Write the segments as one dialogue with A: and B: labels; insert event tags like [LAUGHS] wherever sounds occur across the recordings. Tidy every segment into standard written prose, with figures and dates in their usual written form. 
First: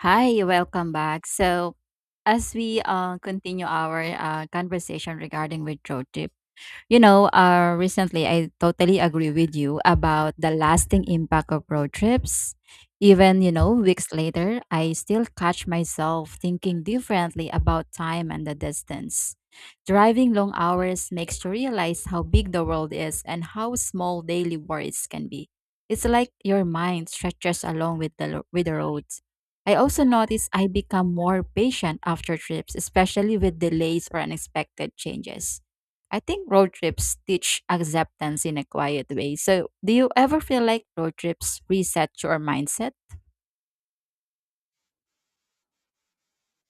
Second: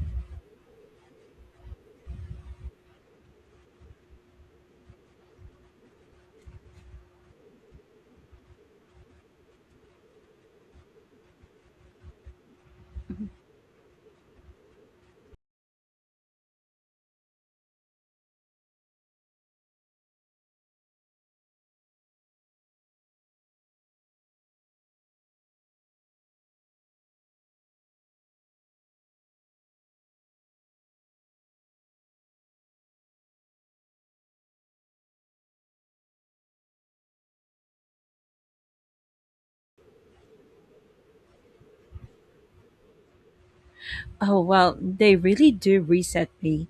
A: Hi, welcome back. So, as we continue our conversation regarding withdrawal recently I totally agree with you about the lasting impact of road trips. Even, you know, weeks later, I still catch myself thinking differently about time and the distance. Driving long hours makes you realize how big the world is and how small daily worries can be. It's like your mind stretches along with the with the roads. I also notice I become more patient after trips, especially with delays or unexpected changes. I think road trips teach acceptance in a quiet way. So, do you ever feel like road trips reset your mindset?
B: Oh, well, they really do reset me.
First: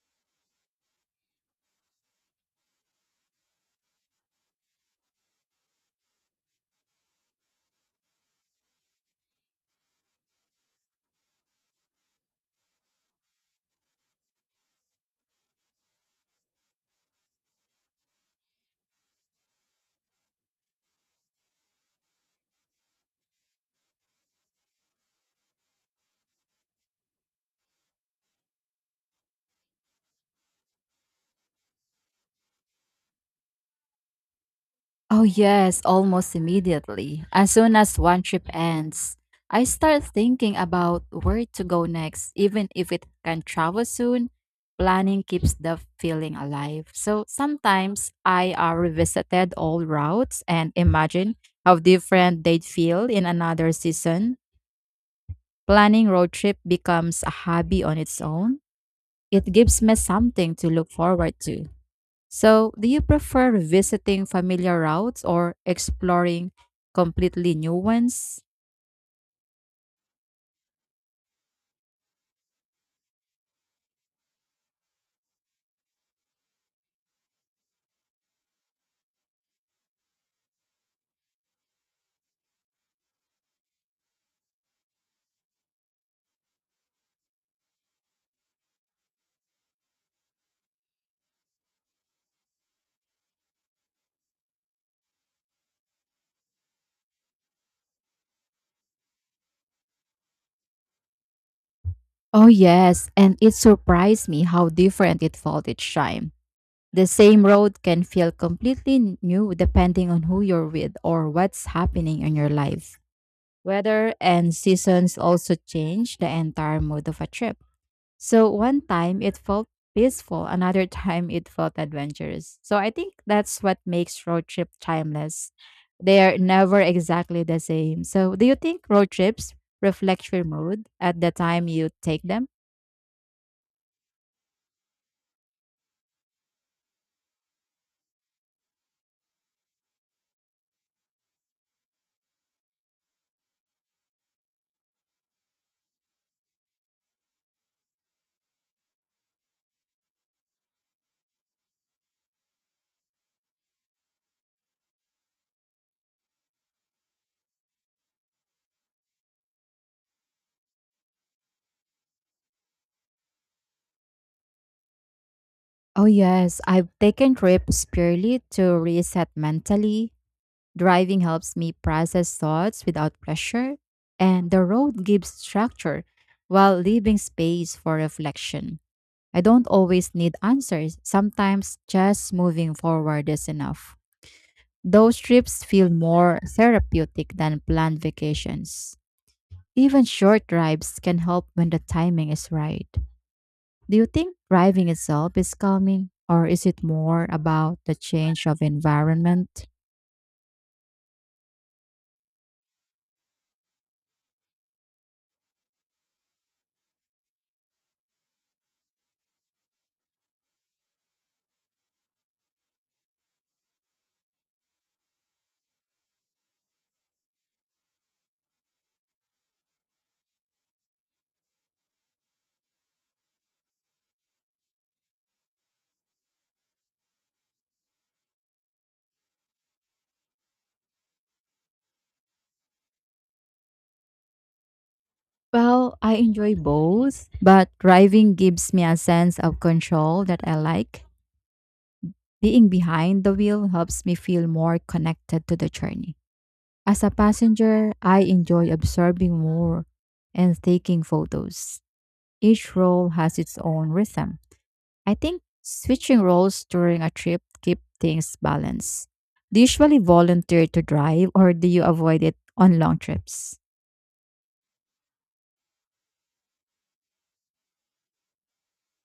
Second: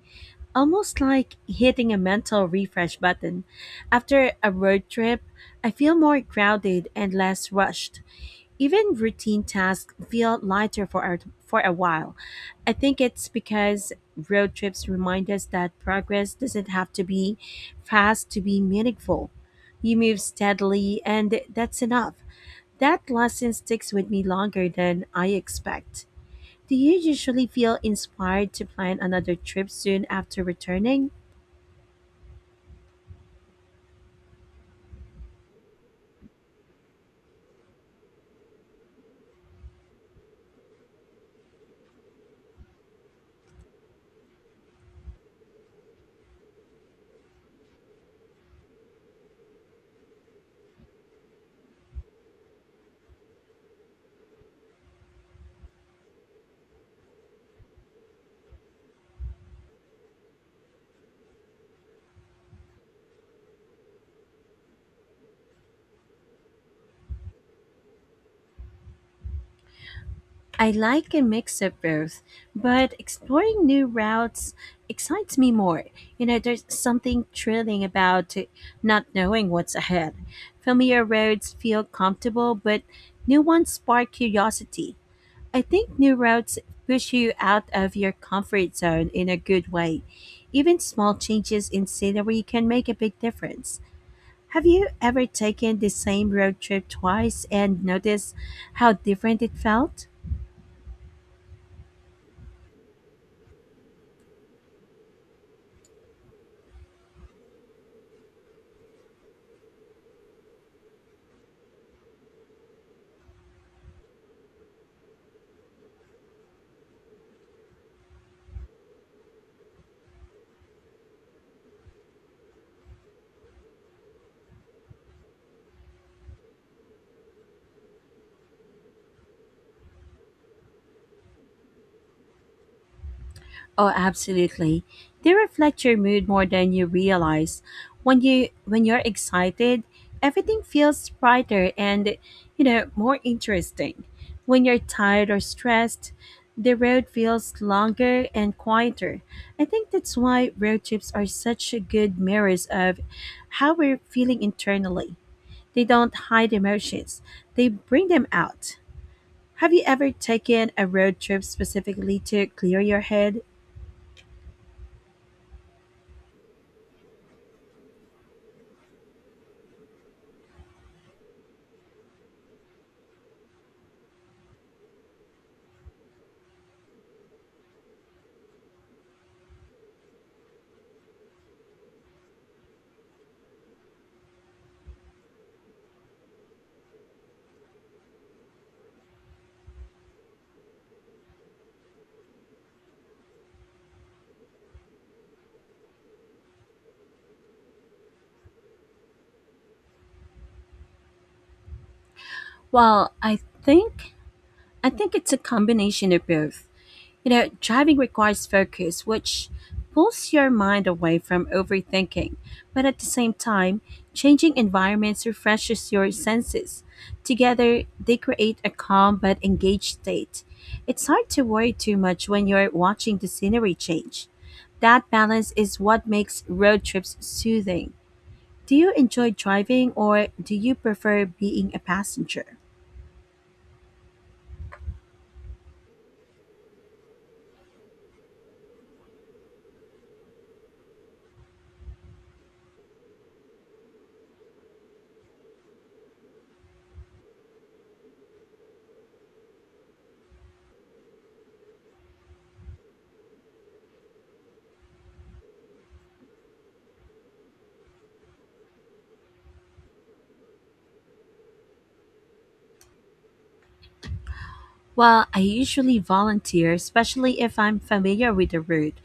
B: Almost like hitting a mental refresh button. After a road trip, I feel more grounded and less rushed. Even routine tasks feel lighter for a while. I think it's because road trips remind us that progress doesn't have to be fast to be meaningful. You move steadily, and that's enough. That lesson sticks with me longer than I expect. Do you usually feel inspired to plan another trip soon after returning?
A: Oh, yes, almost immediately. As soon as one trip ends, I start thinking about where to go next, even if it can travel soon. Planning keeps the feeling alive. So sometimes I revisited old routes and imagine how different they'd feel in another season. Planning road trip becomes a hobby on its own. It gives me something to look forward to. So, do you prefer visiting familiar routes or exploring completely new ones?
B: I like a mix of both, but exploring new routes excites me more. You know, there's something thrilling about not knowing what's ahead. Familiar roads feel comfortable, but new ones spark curiosity. I think new routes push you out of your comfort zone in a good way. Even small changes in scenery can make a big difference. Have you ever taken the same road trip twice and noticed how different it felt?
A: Oh, yes, and it surprised me how different it felt each time. The same road can feel completely new depending on who you're with or what's happening in your life. Weather and seasons also change the entire mood of a trip. So one time it felt peaceful, another [LAUGHS] time it felt adventurous. So I think that's what makes road trip timeless. They are never exactly the same. So do you think road trips reflect your mood at the time you take them?
B: Oh, absolutely. They reflect your mood more than you realize. When you're excited, everything feels brighter and, you know, more interesting. When you're tired or stressed, the road feels longer and quieter. I think that's why road trips are such a good mirrors of how we're feeling internally. They don't hide emotions, they bring them out. Have you ever taken a road trip specifically to clear your head?
A: Oh yes, I've taken trips purely to reset mentally. Driving helps me process thoughts without pressure, and the road gives structure while leaving space for reflection. I don't always need answers. Sometimes just moving forward is enough. Those trips feel more therapeutic than planned vacations. Even short drives can help when the timing is right. Do you think driving itself is calming, or is it more about the change of environment?
B: Well, I think it's a combination of both. You know, driving requires focus, which pulls your mind away from overthinking. But at the same time, changing environments refreshes your senses. Together, they create a calm but engaged state. It's hard to worry too much when you're watching the scenery change. That balance is what makes road trips soothing. Do you enjoy driving or do you prefer being a passenger?
A: Well, I enjoy both, but driving gives me a sense of control that I like. Being behind the wheel helps me feel more connected to the journey. As a passenger, I enjoy observing more and taking photos. Each role has its own rhythm. I think switching roles during a trip keep things balanced. Do you usually volunteer to drive or do you avoid it on long trips?
B: Well, I usually volunteer, especially if I'm familiar with the route.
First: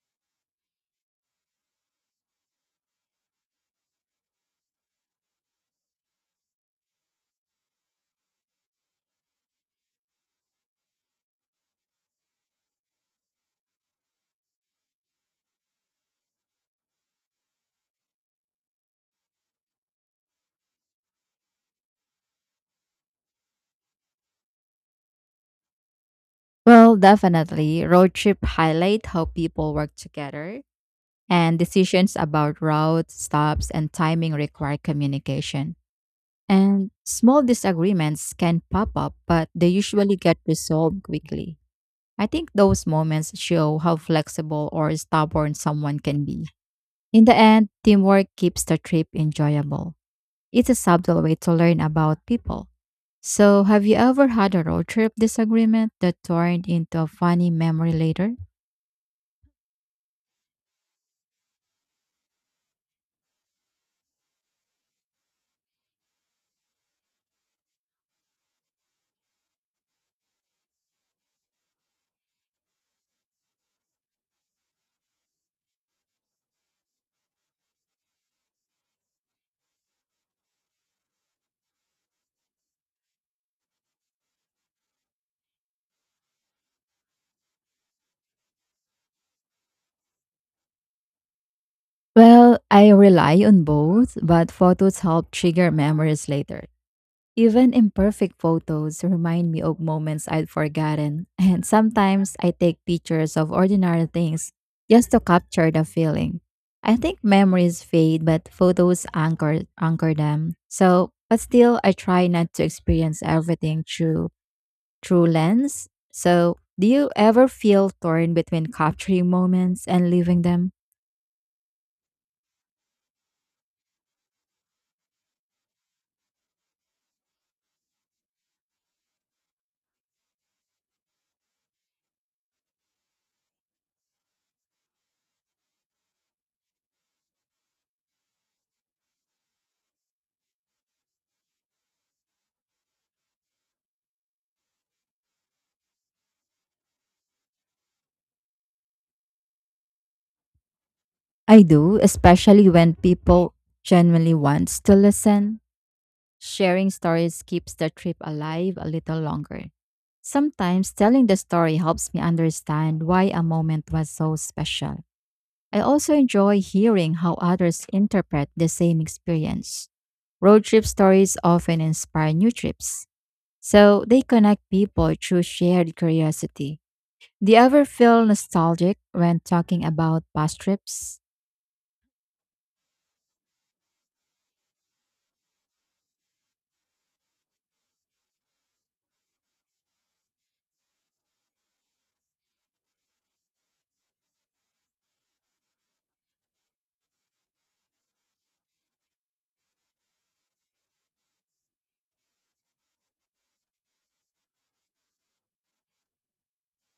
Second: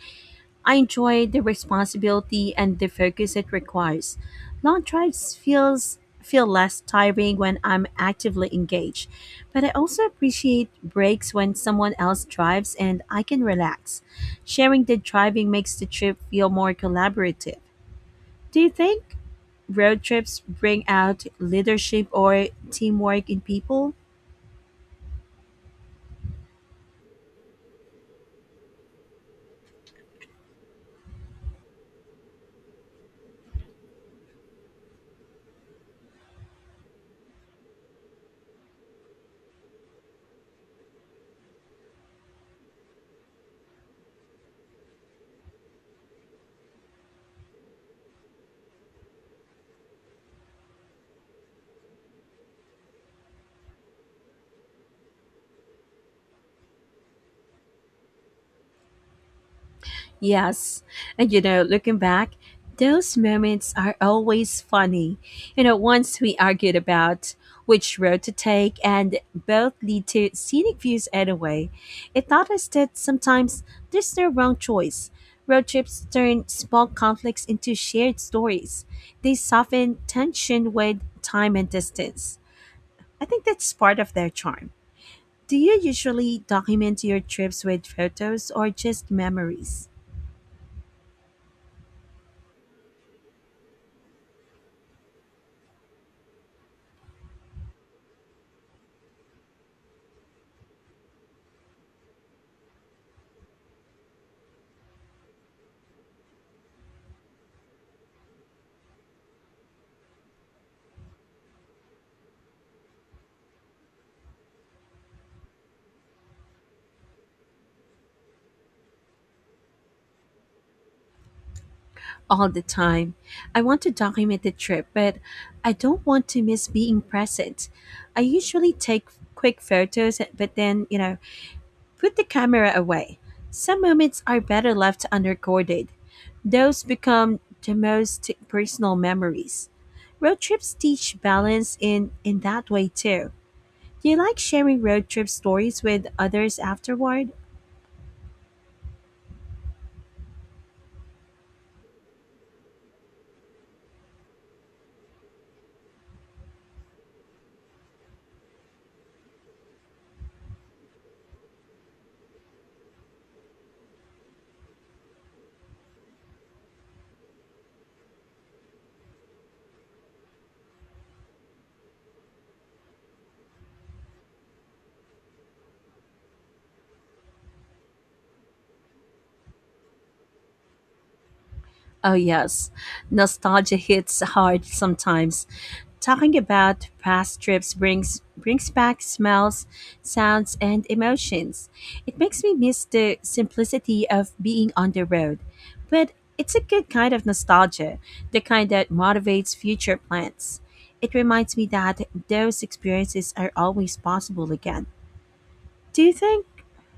B: I enjoy the responsibility and the focus it requires. Long drives feel less tiring when I'm actively engaged, but I also appreciate breaks when someone else drives and I can relax. Sharing the driving makes the trip feel more collaborative. Do you think road trips bring out leadership or teamwork in people?
A: Well, definitely. Road trip highlight how people work together and decisions about routes, stops, and timing require communication. And small disagreements can pop up, but they usually get resolved quickly. I think those moments show how flexible or stubborn someone can be. In the end, teamwork keeps the trip enjoyable. It's a subtle way to learn about people. So, have you ever had a road trip disagreement that turned into a funny memory later?
B: Yes. And, you know, looking back, those moments are always funny. You know, once we argued about which road to take, and both lead to scenic views anyway. It taught us that sometimes there's no wrong choice. Road trips turn small conflicts into shared stories, they soften tension with time and distance. I think that's part of their charm. Do you usually document your trips with photos or just memories?
A: Well, I rely on both, but photos help trigger memories later. Even imperfect photos remind me of moments I'd forgotten, and sometimes I take pictures of ordinary things just to capture the feeling. I think memories fade, but photos anchor them. So, but still, I try not to experience everything through lens. So, do you ever feel torn between capturing moments and leaving them?
B: All the time. I want to document the trip, but I don't want to miss being present. I usually take quick photos, but then, you know, put the camera away. Some moments are better left unrecorded. Those become the most personal memories. Road trips teach balance in that way too. Do you like sharing road trip stories with others afterward?
A: I do, especially when people genuinely wants to listen. Sharing stories keeps the trip alive a little longer. Sometimes telling the story helps me understand why a moment was so special. I also enjoy hearing how others interpret the same experience. Road trip stories often inspire new trips, so they connect people through shared curiosity. Do you ever feel nostalgic when talking about past trips?
B: Oh, yes. Nostalgia hits hard sometimes. Talking about past trips brings back smells, sounds, and emotions. It makes me miss the simplicity of being on the road. But it's a good kind of nostalgia, the kind that motivates future plans. It reminds me that those experiences are always possible again. Do you think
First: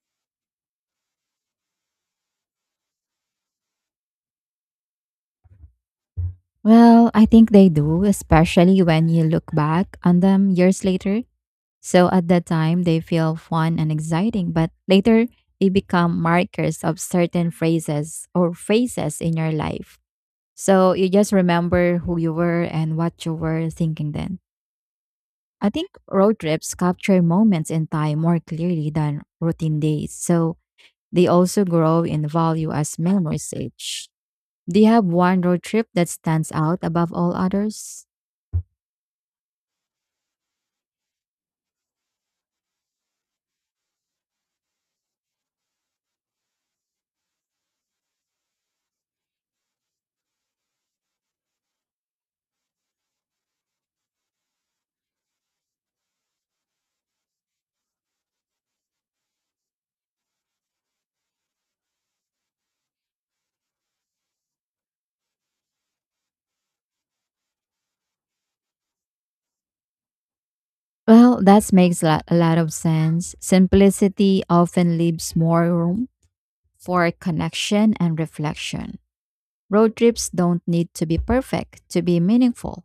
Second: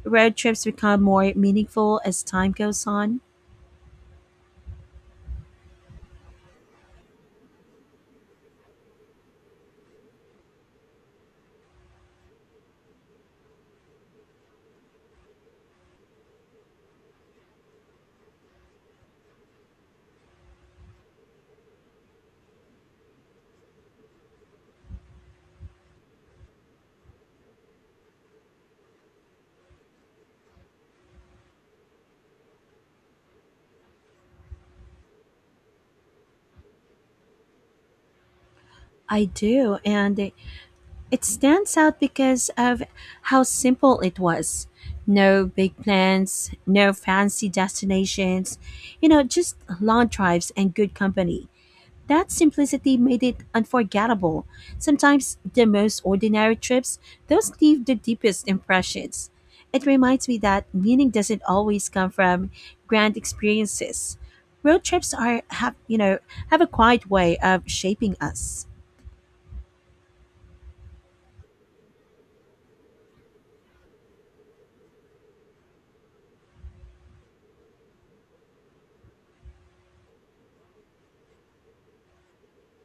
B: road trips become more meaningful as time goes on?
A: Well, I think they do, especially when you look back on them years later. So at that time, they feel fun and exciting, but later they become markers of certain phrases or phases in your life. So you just remember who you were and what you were thinking then. I think road trips capture moments in time more clearly than routine days. So they also grow in value as memories age. Do you have one road trip that stands out above all others?
B: I do, and it stands out because of how simple it was. No big plans, no fancy destinations, you know, just long drives and good company. That simplicity made it unforgettable. Sometimes the most ordinary trips, those leave the deepest impressions. It reminds me that meaning doesn't always come from grand experiences. Road trips are have you know have a quiet way of shaping us.
A: Well, that makes a lot of sense. Simplicity often leaves more room for connection and reflection. Road trips don't need to be perfect to be meaningful,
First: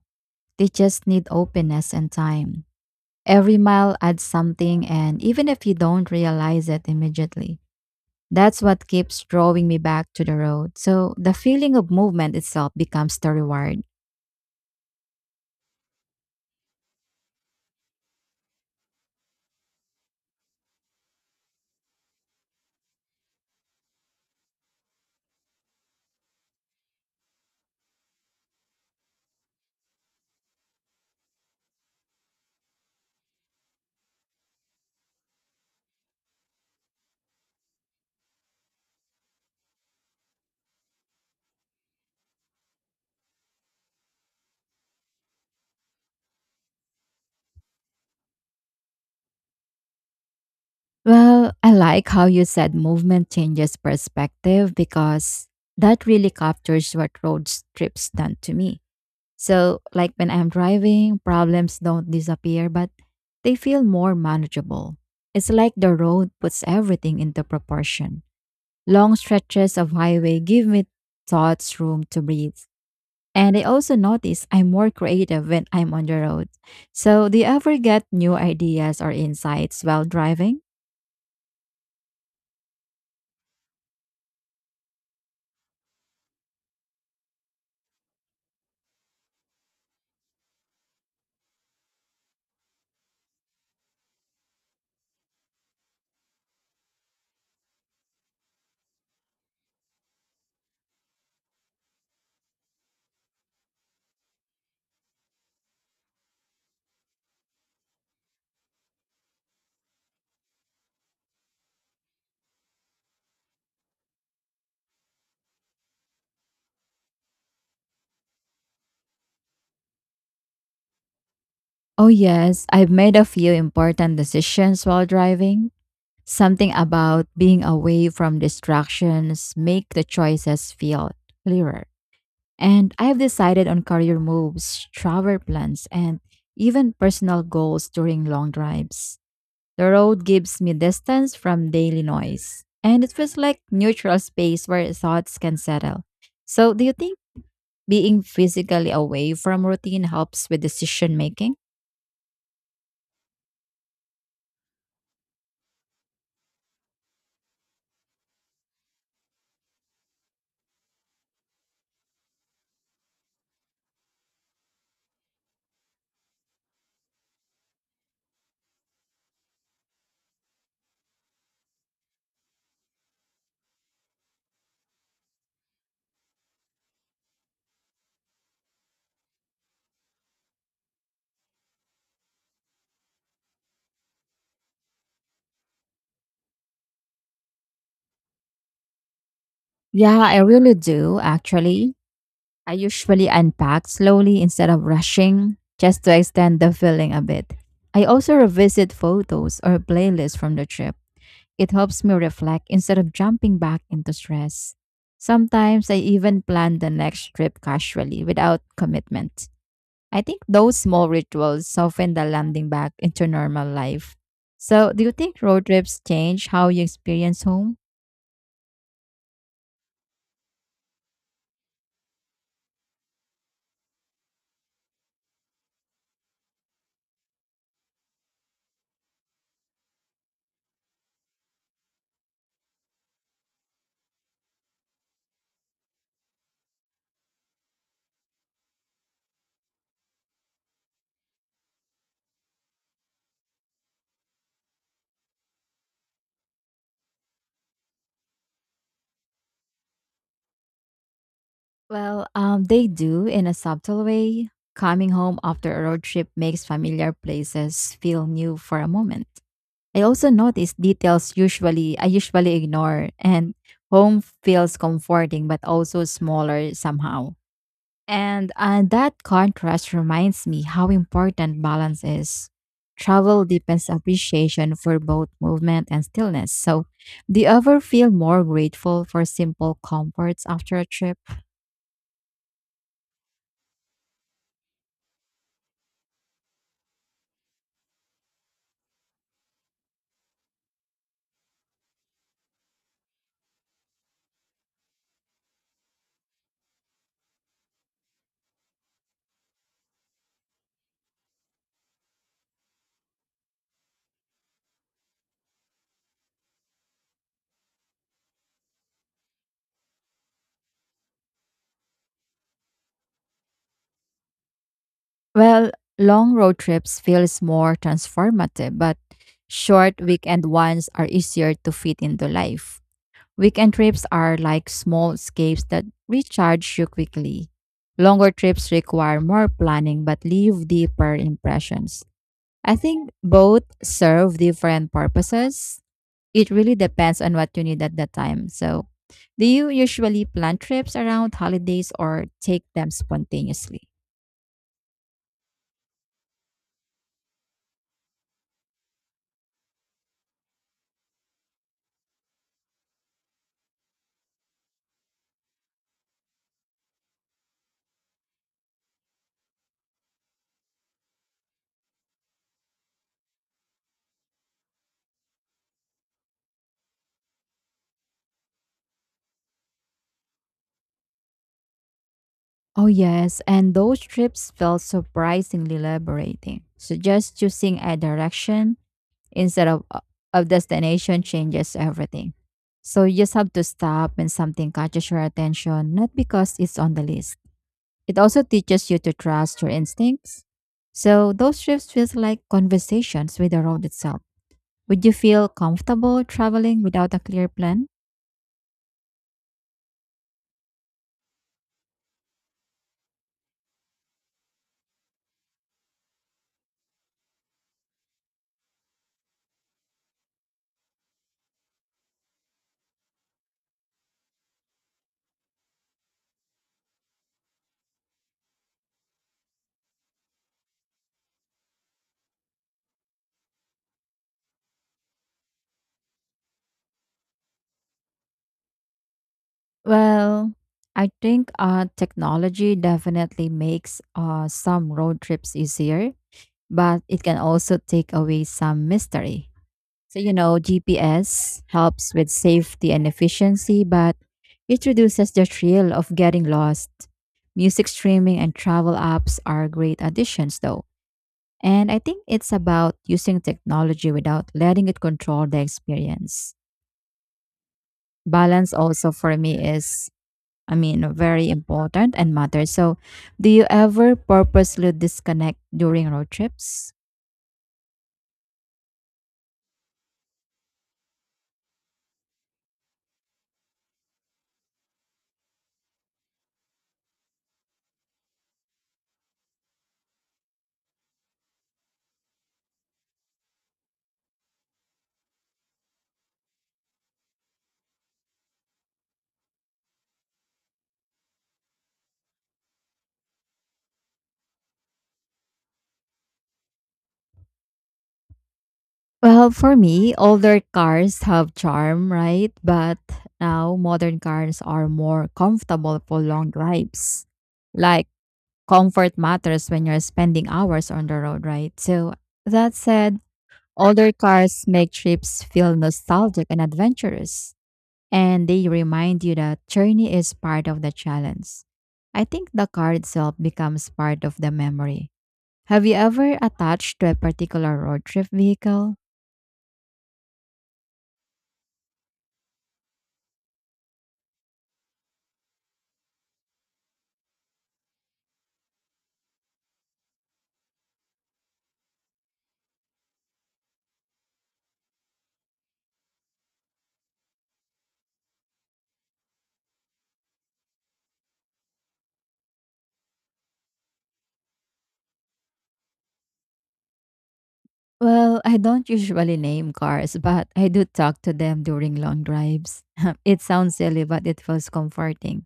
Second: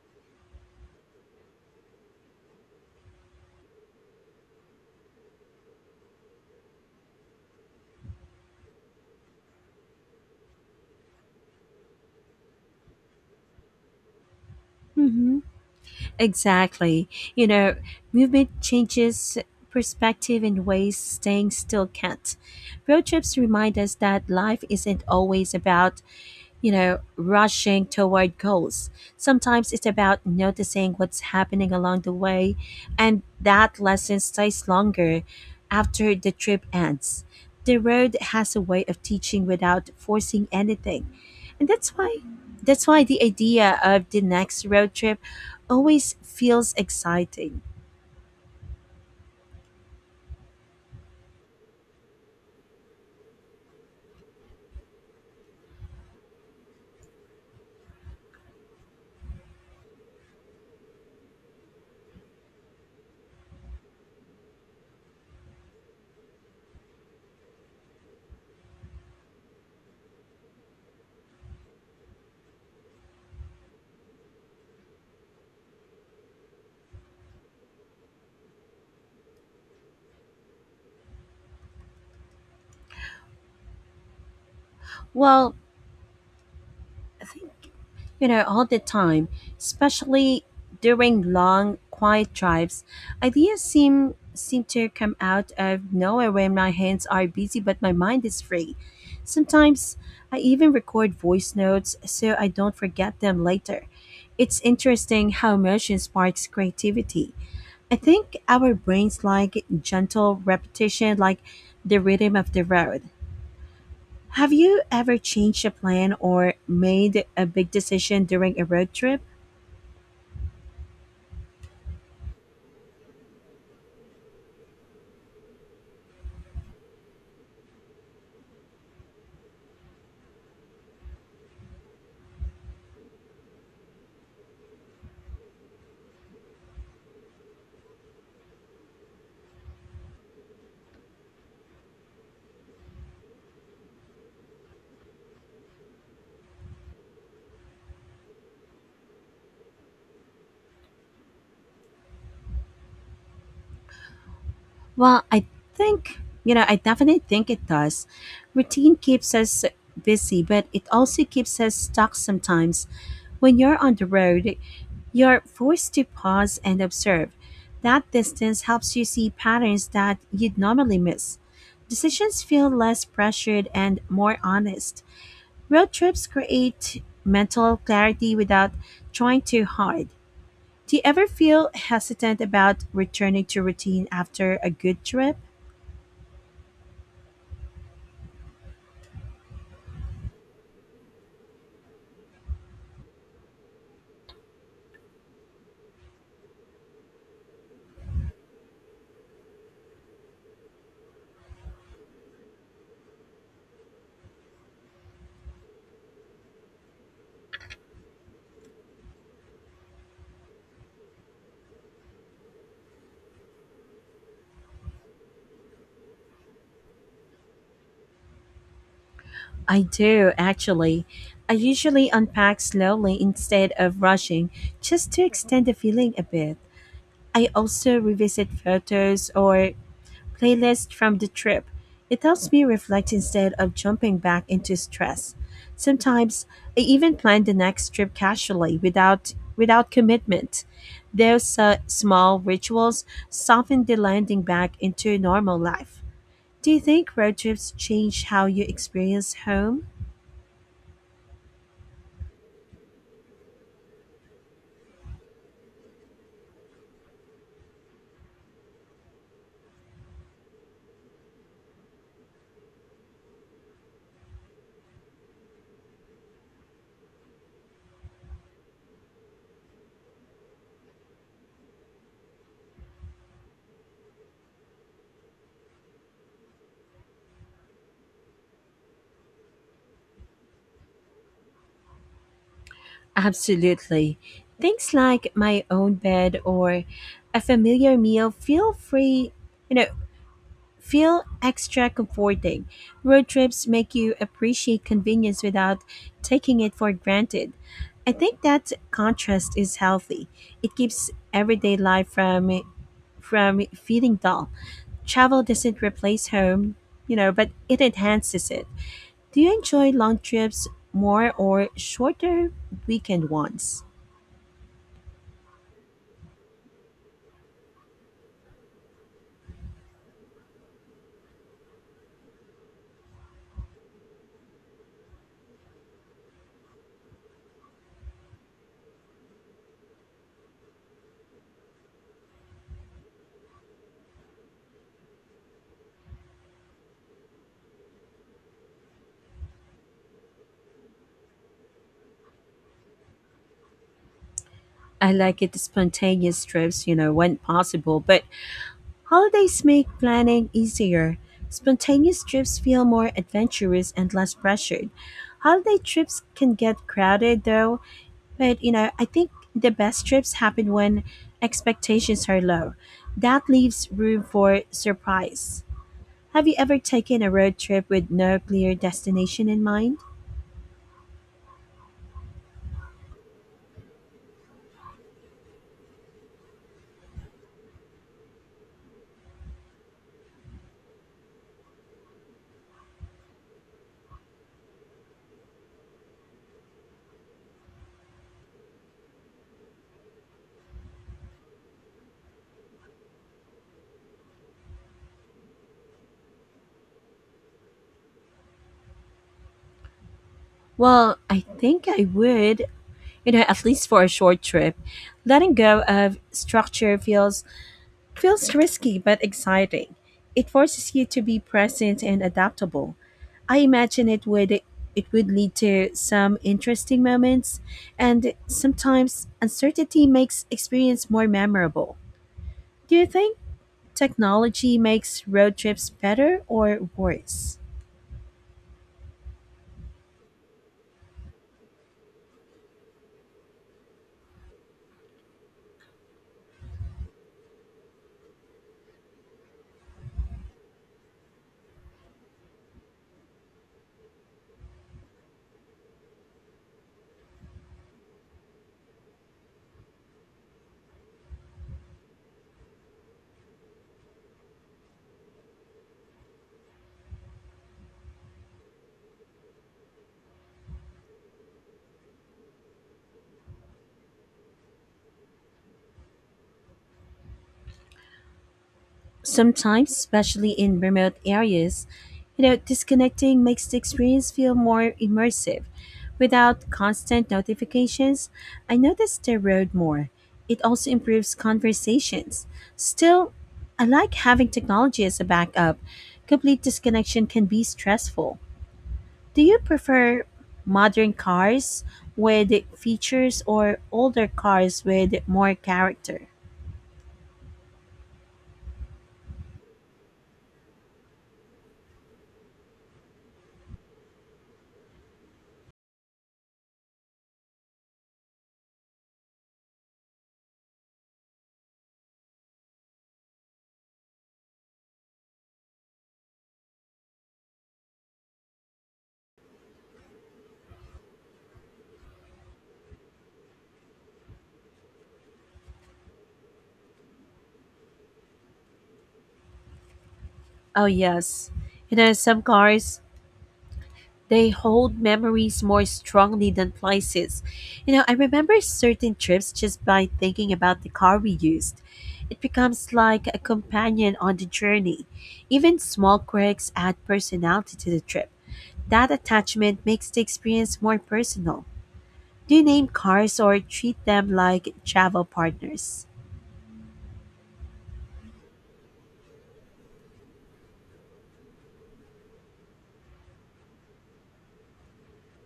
A: they just need openness and time. Every mile adds something, and even if you don't realize it immediately, that's what keeps drawing me back to the road. So the feeling of movement itself becomes the reward.
B: Mhm. Exactly. You know, movement changes perspective in ways staying still can't. Road trips remind us that life isn't always about, you know, rushing toward goals. Sometimes it's about noticing what's happening along the way, and that lesson stays longer after the trip ends. The road has a way of teaching without forcing anything. And that's why the idea of the next road trip always feels exciting.
A: Well, I like how you said movement changes perspective because that really captures what road trips done to me. So, like when I'm driving, problems don't disappear, but they feel more manageable. It's like the road puts everything into proportion. Long stretches of highway give me thoughts room to breathe. And I also notice I'm more creative when I'm on the road. So, do you ever get new ideas or insights while driving?
B: Well, I think, you know, all the time, especially during long, quiet drives, ideas seem to come out of nowhere when my hands are busy but my mind is free. Sometimes I even record voice notes so I don't forget them later. It's interesting how motion sparks creativity. I think our brains like gentle repetition, like the rhythm of the road. Have you ever changed a plan or made a big decision during a road trip?
A: Oh, yes, I've made a few important decisions while driving. Something about being away from distractions make the choices feel clearer. And I have decided on career moves, travel plans, and even personal goals during long drives. The road gives me distance from daily noise, and it feels like neutral space where thoughts can settle. So, do you think being physically away from routine helps with decision making?
B: Well, I think, you know, I definitely think it does. Routine keeps us busy, but it also keeps us stuck sometimes. When you're on the road, you're forced to pause and observe. That distance helps you see patterns that you'd normally miss. Decisions feel less pressured and more honest. Road trips create mental clarity without trying too hard. Do you ever feel hesitant about returning to routine after a good trip?
A: Yeah, I really do actually. I usually unpack slowly instead of rushing, just to extend the feeling a bit. I also revisit photos or playlists from the trip. It helps me reflect instead of jumping back into stress. Sometimes I even plan the next trip casually without commitment. I think those small rituals soften the landing back into normal life. So, do you think road trips change how you experience home?
B: I do, actually. I usually unpack slowly instead of rushing just to extend the feeling a bit. I also revisit photos or playlist from the trip. It helps me reflect instead of jumping back into stress. Sometimes I even plan the next trip casually without commitment. Those small rituals soften the landing back into normal life. Do you think road trips change how you experience home?
A: Well, they do in a subtle way. Coming home after a road trip makes familiar places feel new for a moment. I also notice details usually I usually ignore, and home feels comforting but also smaller somehow. And that contrast reminds me how important balance is. Travel deepens appreciation for both movement and stillness. So, do you ever feel more grateful for simple comforts after a trip?
B: Absolutely. Things like my own bed or a familiar meal feel free, you know, feel extra comforting. Road trips make you appreciate convenience without taking it for granted. I think that contrast is healthy. It keeps everyday life from feeling dull. Travel doesn't replace home, you know, but it enhances it. Do you enjoy long trips more or shorter weekend ones?
A: Well, long road trips feels more transformative, but short weekend ones are easier to fit into life. Weekend trips are like small escapes that recharge you quickly. Longer trips require more planning but leave deeper impressions. I think both serve different purposes. It really depends on what you need at the time. So, do you usually plan trips around holidays or take them spontaneously?
B: I like it spontaneous trips, you know, when possible, but holidays make planning easier. Spontaneous trips feel more adventurous and less pressured. Holiday trips can get crowded though, but, you know, I think the best trips happen when expectations are low. That leaves room for surprise. Have you ever taken a road trip with no clear destination in mind?
A: Oh, yes, and those trips felt surprisingly liberating. So, just choosing a direction instead of a destination changes everything. So, you just have to stop when something catches your attention, not because it's on the list. It also teaches you to trust your instincts. So, those trips feels like conversations with the road itself. Would you feel comfortable traveling without a clear plan?
B: Well, I think I would, you know, at least for a short trip. Letting go of structure feels risky but exciting. It forces you to be present and adaptable. I imagine it would lead to some interesting moments, and sometimes uncertainty makes experience more memorable. Do you think technology makes road trips better or worse?
A: Well, I think technology definitely makes some road trips easier, but it can also take away some mystery. So, you know, GPS helps with safety and efficiency, but it reduces the thrill of getting lost. Music streaming and travel apps are great additions, though. And I think it's about using technology without letting it control the experience. Balance also for me is, I mean, very important and matters. So, do you ever purposely disconnect during road trips?
B: Sometimes, especially in remote areas, you know, disconnecting makes the experience feel more immersive. Without constant notifications, I notice the road more. It also improves conversations. Still, I like having technology as a backup. Complete disconnection can be stressful. Do you prefer modern cars with features or older cars with more character?
A: Well, for me, older cars have charm, right? But now modern cars are more comfortable for long drives. Like comfort matters when you're spending hours on the road, right? So that said, older cars make trips feel nostalgic and adventurous, and they remind you that journey is part of the challenge. I think the card itself becomes part of the memory. Have you ever attached to a particular road trip vehicle?
B: Oh, yes. You know, some cars, they hold memories more strongly than places. You know, I remember certain trips just by thinking about the car we used. It becomes like a companion on the journey. Even small quirks add personality to the trip. That attachment makes the experience more personal. Do you name cars or treat them like travel partners?
A: Well, I don't usually name cars, but I do talk to them during long drives. [LAUGHS] It sounds silly, but it feels comforting.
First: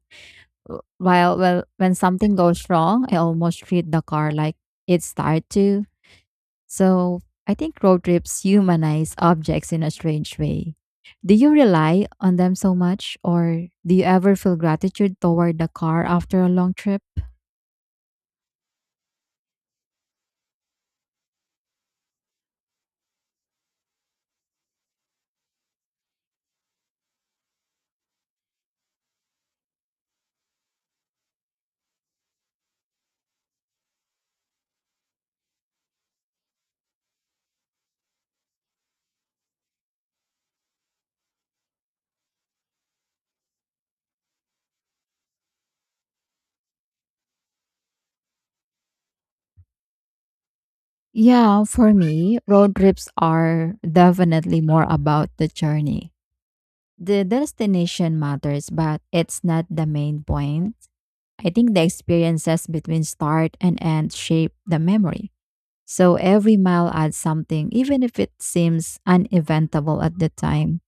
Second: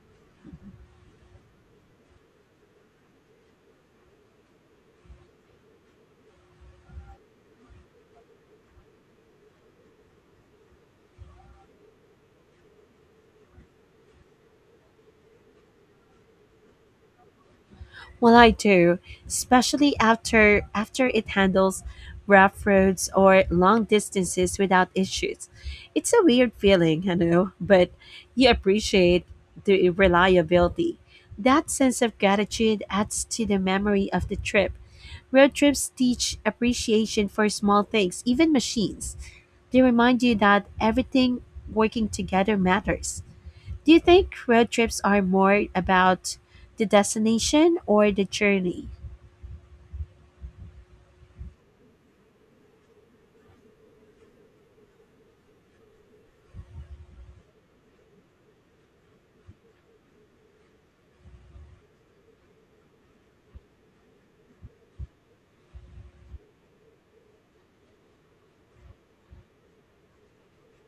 A: When something goes wrong, I almost treat the car like it's tired too. So I think road trips humanize objects in a strange way. Do you rely on them so much, or do you ever feel gratitude toward the car after a long trip?
B: Well, I do, especially after it handles rough roads or long distances without issues. It's a weird feeling, you know, but you appreciate the reliability. That sense of gratitude adds to the memory of the trip. Road trips teach appreciation for small things, even machines. They remind you that everything working together matters. Do you think road trips are more about the destination or the journey?
A: Yeah, for me, road trips are definitely more about the journey. The destination matters, but it's not the main point. I think the experiences between start and end shape the memory. So every mile adds something, even if it seems uneventful at the time.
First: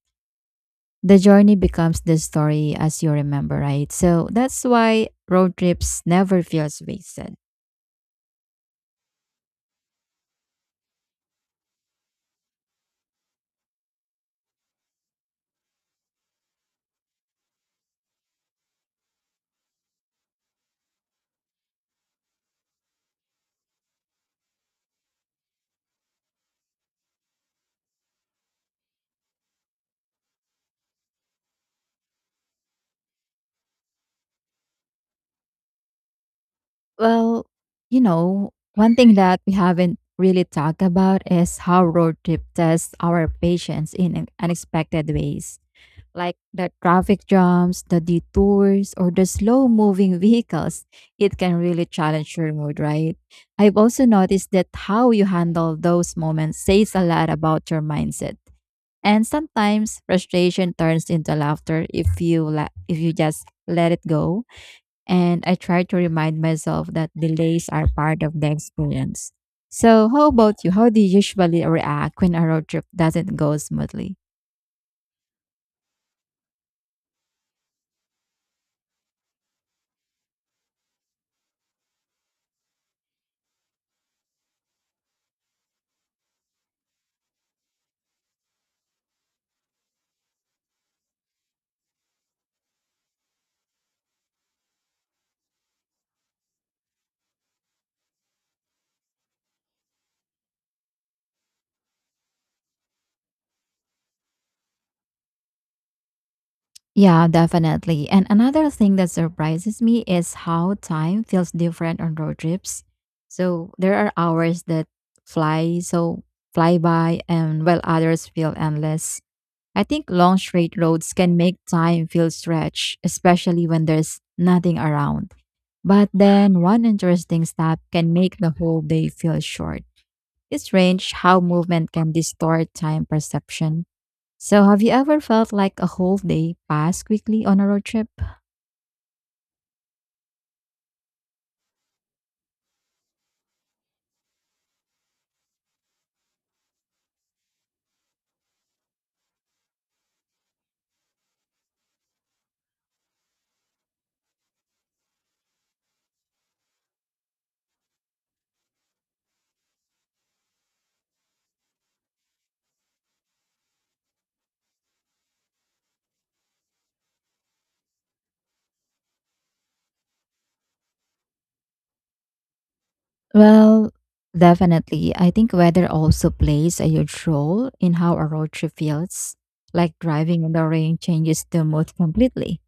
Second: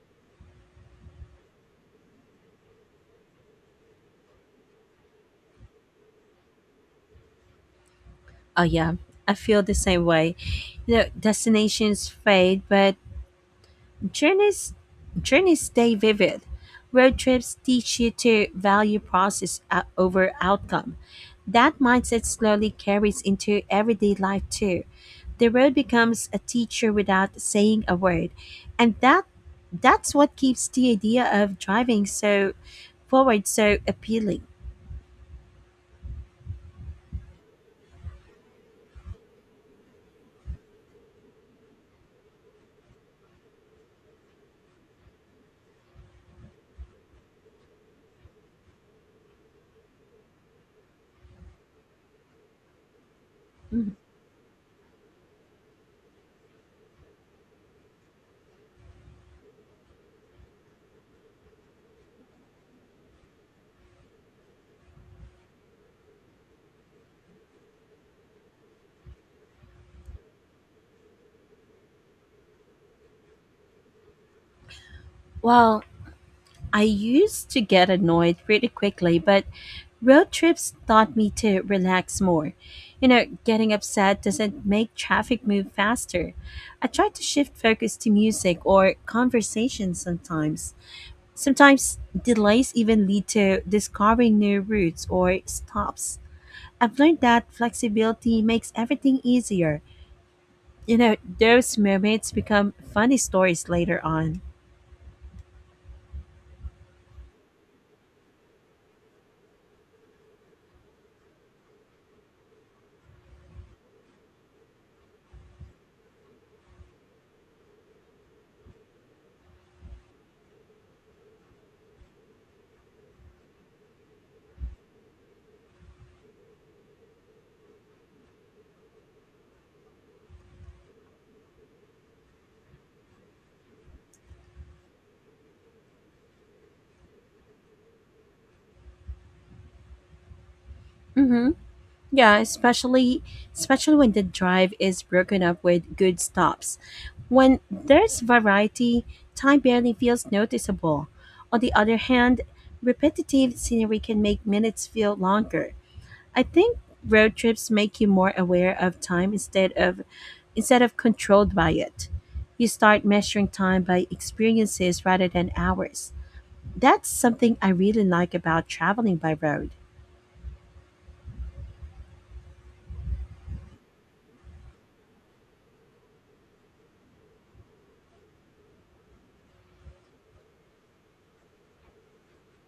A: The journey becomes the story as you remember, right? So that's why road trips never feels wasted.
B: Oh yeah, I feel the same way. You know, destinations fade, but journeys journeys stay vivid. Road trips teach you to value process over outcome. That mindset slowly carries into everyday life too. The road becomes a teacher without saying a word, and that that's what keeps the idea of driving so forward so appealing.
A: Well, you know, one thing that we haven't really talked about is how road trip tests our patience in unexpected ways. Like the traffic jams, the detours, or the slow moving vehicles, it can really challenge your mood, right? I've
B: Mhm.
A: also noticed that how you handle those moments says a lot about your mindset. And sometimes frustration turns into laughter if you if you just let it go. And I try to remind myself that delays are part of the experience. So, how about you? How do you usually react when a road trip doesn't go smoothly?
B: Well, I used to get annoyed pretty quickly, but road trips taught me to relax more. You know, getting upset doesn't make traffic move faster. I try to shift focus to music or conversation sometimes. Sometimes delays even lead to discovering new routes or stops. I've learned that flexibility makes everything easier. You know, those moments become funny stories later on.
A: Yeah, definitely. And another thing that surprises me is how time feels different on road trips. So, there are hours that fly so fly by, and while others feel endless. I think long straight roads can make time feel stretched, especially when there's nothing around. But then one interesting stop can make the whole day feel short. It's strange how movement can distort time perception. So, have you ever felt like a whole day passed quickly on a road trip?
B: Mhm. Yeah, especially when the drive is broken up with good stops. When there's variety, time barely feels noticeable. On the other hand, repetitive scenery can make minutes feel longer. I think road trips make you more aware of time instead of controlled by it. You start measuring time by experiences rather than hours. That's something I really like about traveling by road.
A: Well, definitely. I think weather also plays a huge role in how a road trip feels. Like driving in the rain changes the mood completely,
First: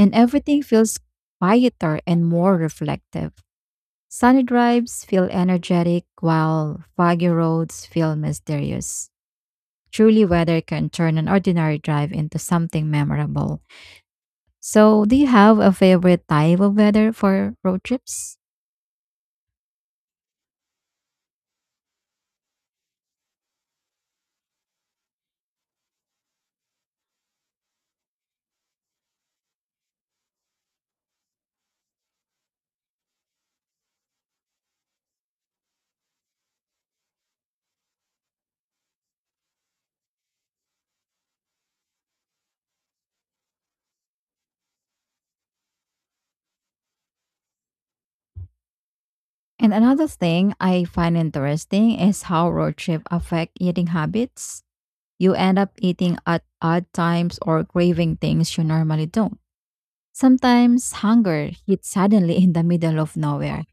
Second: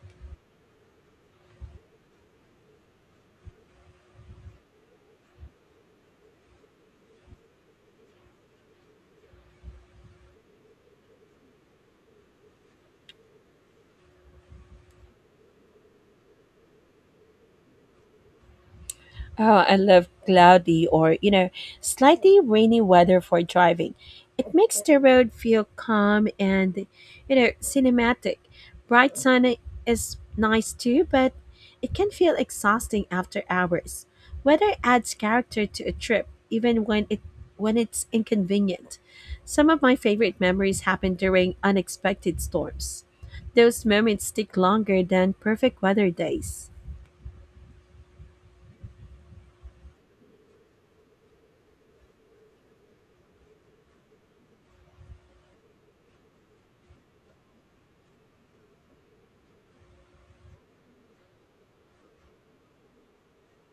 A: and everything feels quieter and more reflective. Sunny drives feel energetic, while foggy roads feel mysterious. Truly, weather can turn an ordinary drive into something memorable. So, do you have a favorite type of weather for road trips?
B: Oh, I love cloudy or, you know, slightly rainy weather for driving. It makes the road feel calm and, you know, cinematic. Bright sun is nice too, but it can feel exhausting after hours. Weather adds character to a trip, even when it's inconvenient. Some of my favorite memories happen during unexpected storms. Those moments stick longer than perfect weather days.
A: And another thing I find interesting is how road trip affect eating habits. You end up eating at odd times or craving things you normally don't. Sometimes hunger hits suddenly in the middle of nowhere.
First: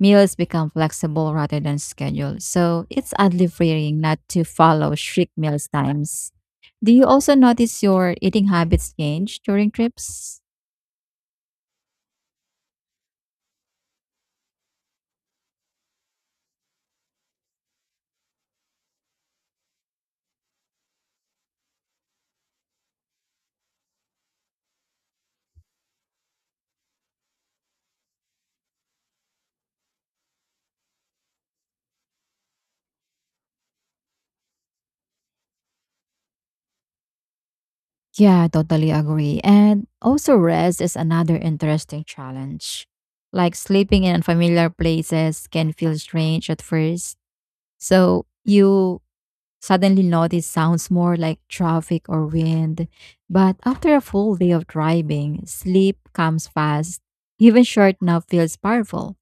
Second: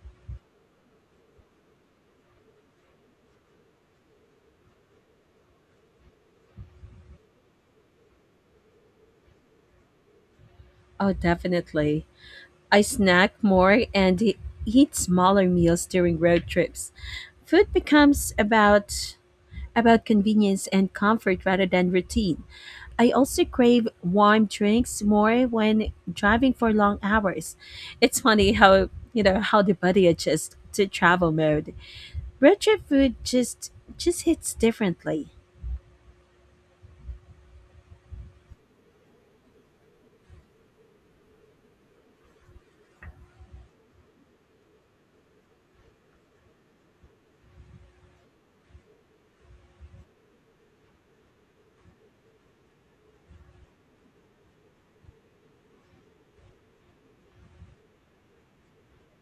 A: Meals become flexible rather than scheduled, so it's oddly freeing not to follow strict meal times. Do you also notice your eating habits change during trips?
B: Oh, definitely. I snack more and eat smaller meals during road trips. Food becomes about convenience and comfort rather than routine. I also crave warm drinks more when driving for long hours. It's funny how, you know, how the body adjusts to travel mode. Road trip food just hits differently.
A: Yeah, I totally agree. And also, rest is another interesting challenge. Like sleeping in unfamiliar places can feel strange at first. So, you suddenly notice sounds more like traffic or wind. But after a full day of driving, sleep comes fast. Even short nap feels powerful.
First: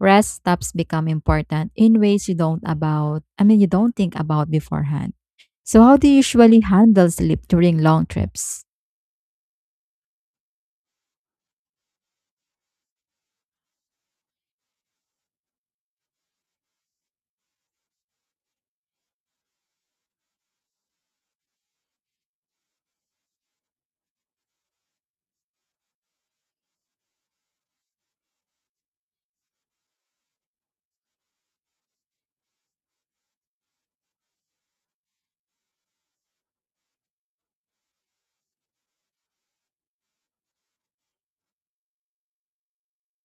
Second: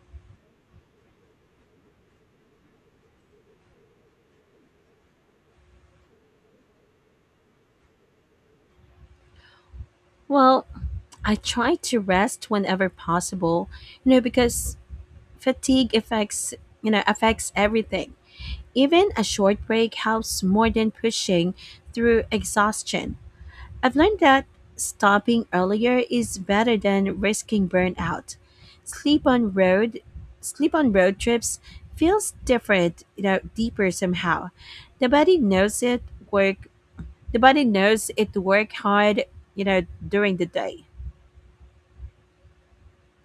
A: Rest stops become important in ways you don't about I mean, you don't think about beforehand. So, how do you usually handle sleep during long trips?
B: Well, I try to rest whenever possible, you know, because fatigue affects, you know, affects everything. Even a short break helps more than pushing through exhaustion. I've learned that stopping earlier is better than risking burnout. Sleep on road Sleep on road trips feels different, you know, deeper somehow. The body knows it work the body knows it work hard, you know, during the day.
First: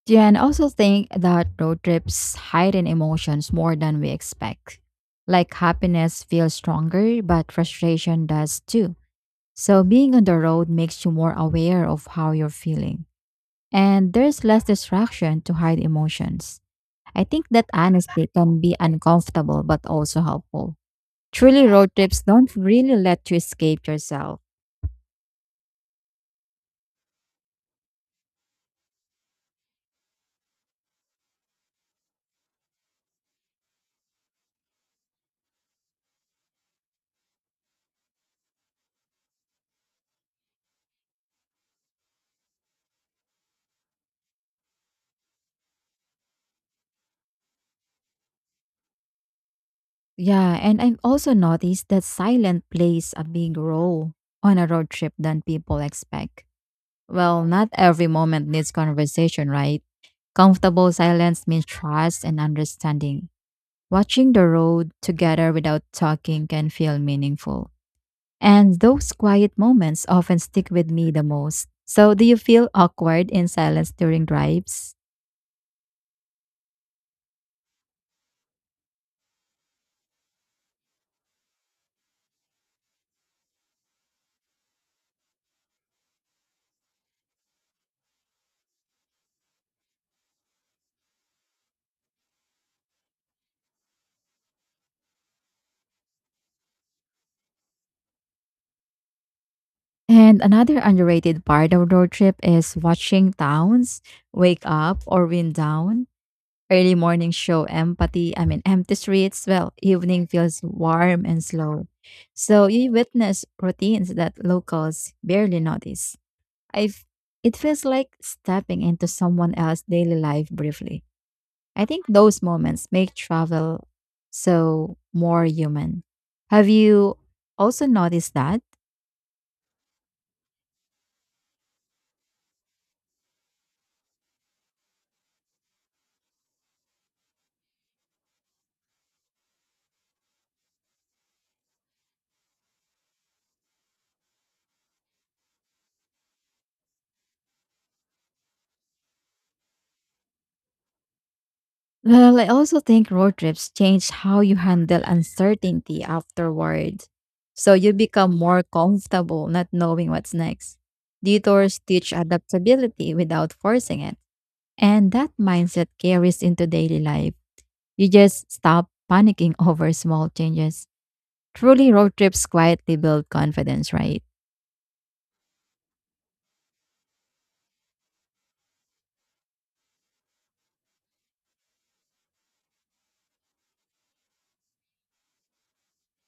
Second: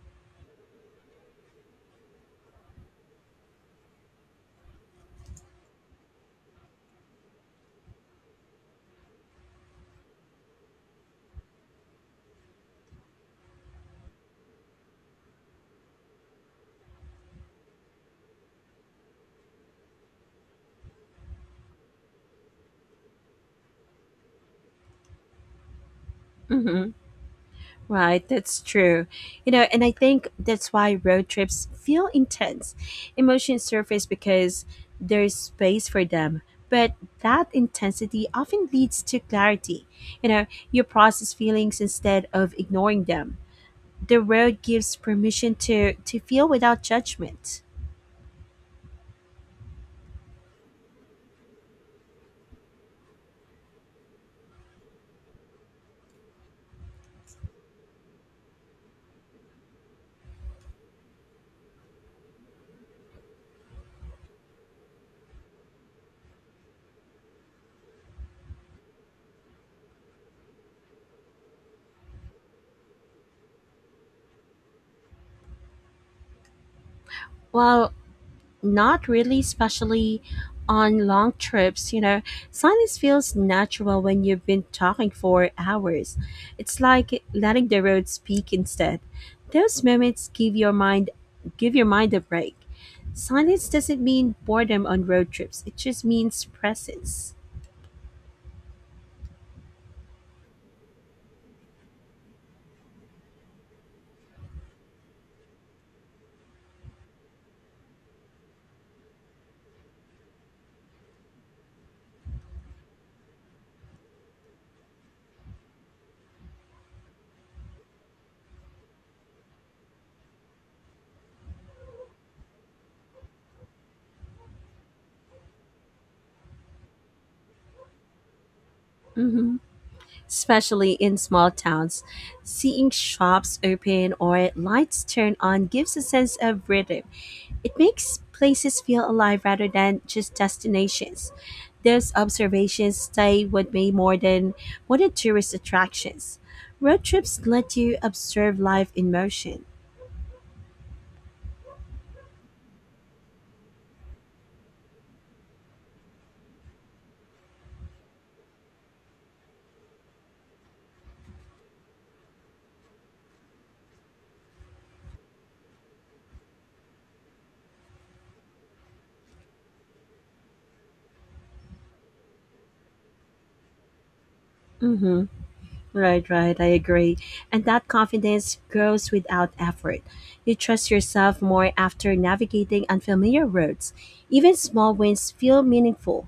A: Yeah, and also think that road trips hide in emotions more than we expect. Like happiness feels stronger, but frustration does too. So, being on the road makes you more aware of how you're feeling, and there's less distraction to hide emotions. I think that honesty can be uncomfortable but also helpful. Truly, road trips don't really let you escape yourself.
B: Mhm. Right, that's true. You know, and I think that's why road trips feel intense. Emotions surface because there's space for them, but that intensity often leads to clarity. You know, you process feelings instead of ignoring them. The road gives permission to feel without judgment.
A: Yeah, and I've also noticed that silence plays a big role on a road trip than people expect. Well, not every moment needs conversation, right? Comfortable silence means trust and understanding. Watching the road together without talking can feel meaningful. And those quiet moments often stick with me the most. So, do you feel awkward in silence during drives?
B: Well, not really, especially on long trips, you know. Silence feels natural when you've been talking for hours. It's like letting the road speak instead. Those moments give your mind a break. Silence doesn't mean boredom on road trips. It just means presence.
A: And another underrated part of road trip is watching towns wake up or wind down. Early morning I mean, empty streets. Well, evening feels warm and slow. So, you witness routines that locals barely notice. I've It feels like stepping into someone else's daily life briefly. I think those moments make travel more human. Have you also noticed that? [LAUGHS]
B: Mhm. Especially in small towns. Seeing shops open or lights turn on gives a sense of rhythm. It makes places feel alive rather than just destinations. Those observations stay with me more than tourist attractions. Road trips let you observe life in motion.
A: Well, I also think road trips change how you handle uncertainty afterward. So, you become more comfortable not knowing what's next. Detours teach adaptability without forcing it. And that mindset carries into daily life. You just stop panicking [LAUGHS] over small changes. Truly, road trips quietly build confidence, right?
B: Mm-hmm. Right, right, I agree. And that confidence grows without effort. You trust yourself more after navigating unfamiliar roads. Even small wins feel meaningful.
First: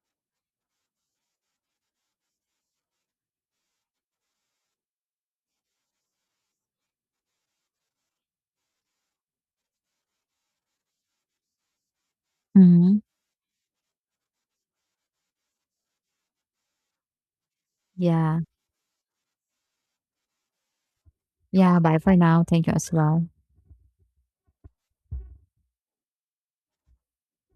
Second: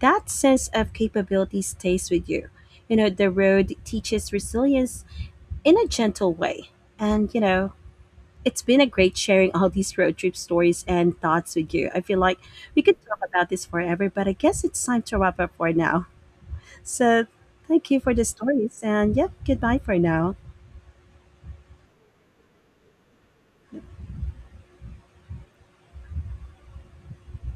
B: That sense of capability stays with you. You know, the road teaches resilience in a gentle way. And, you know, it's been a great sharing all these road trip stories and thoughts with you. I feel like we
A: Mhm.
B: could talk about this forever, but I guess it's time to wrap up for now. So, thank you for the
A: Yeah.
B: stories. And, yep, goodbye for now.
A: Yeah. Bye for now. Thank you as well.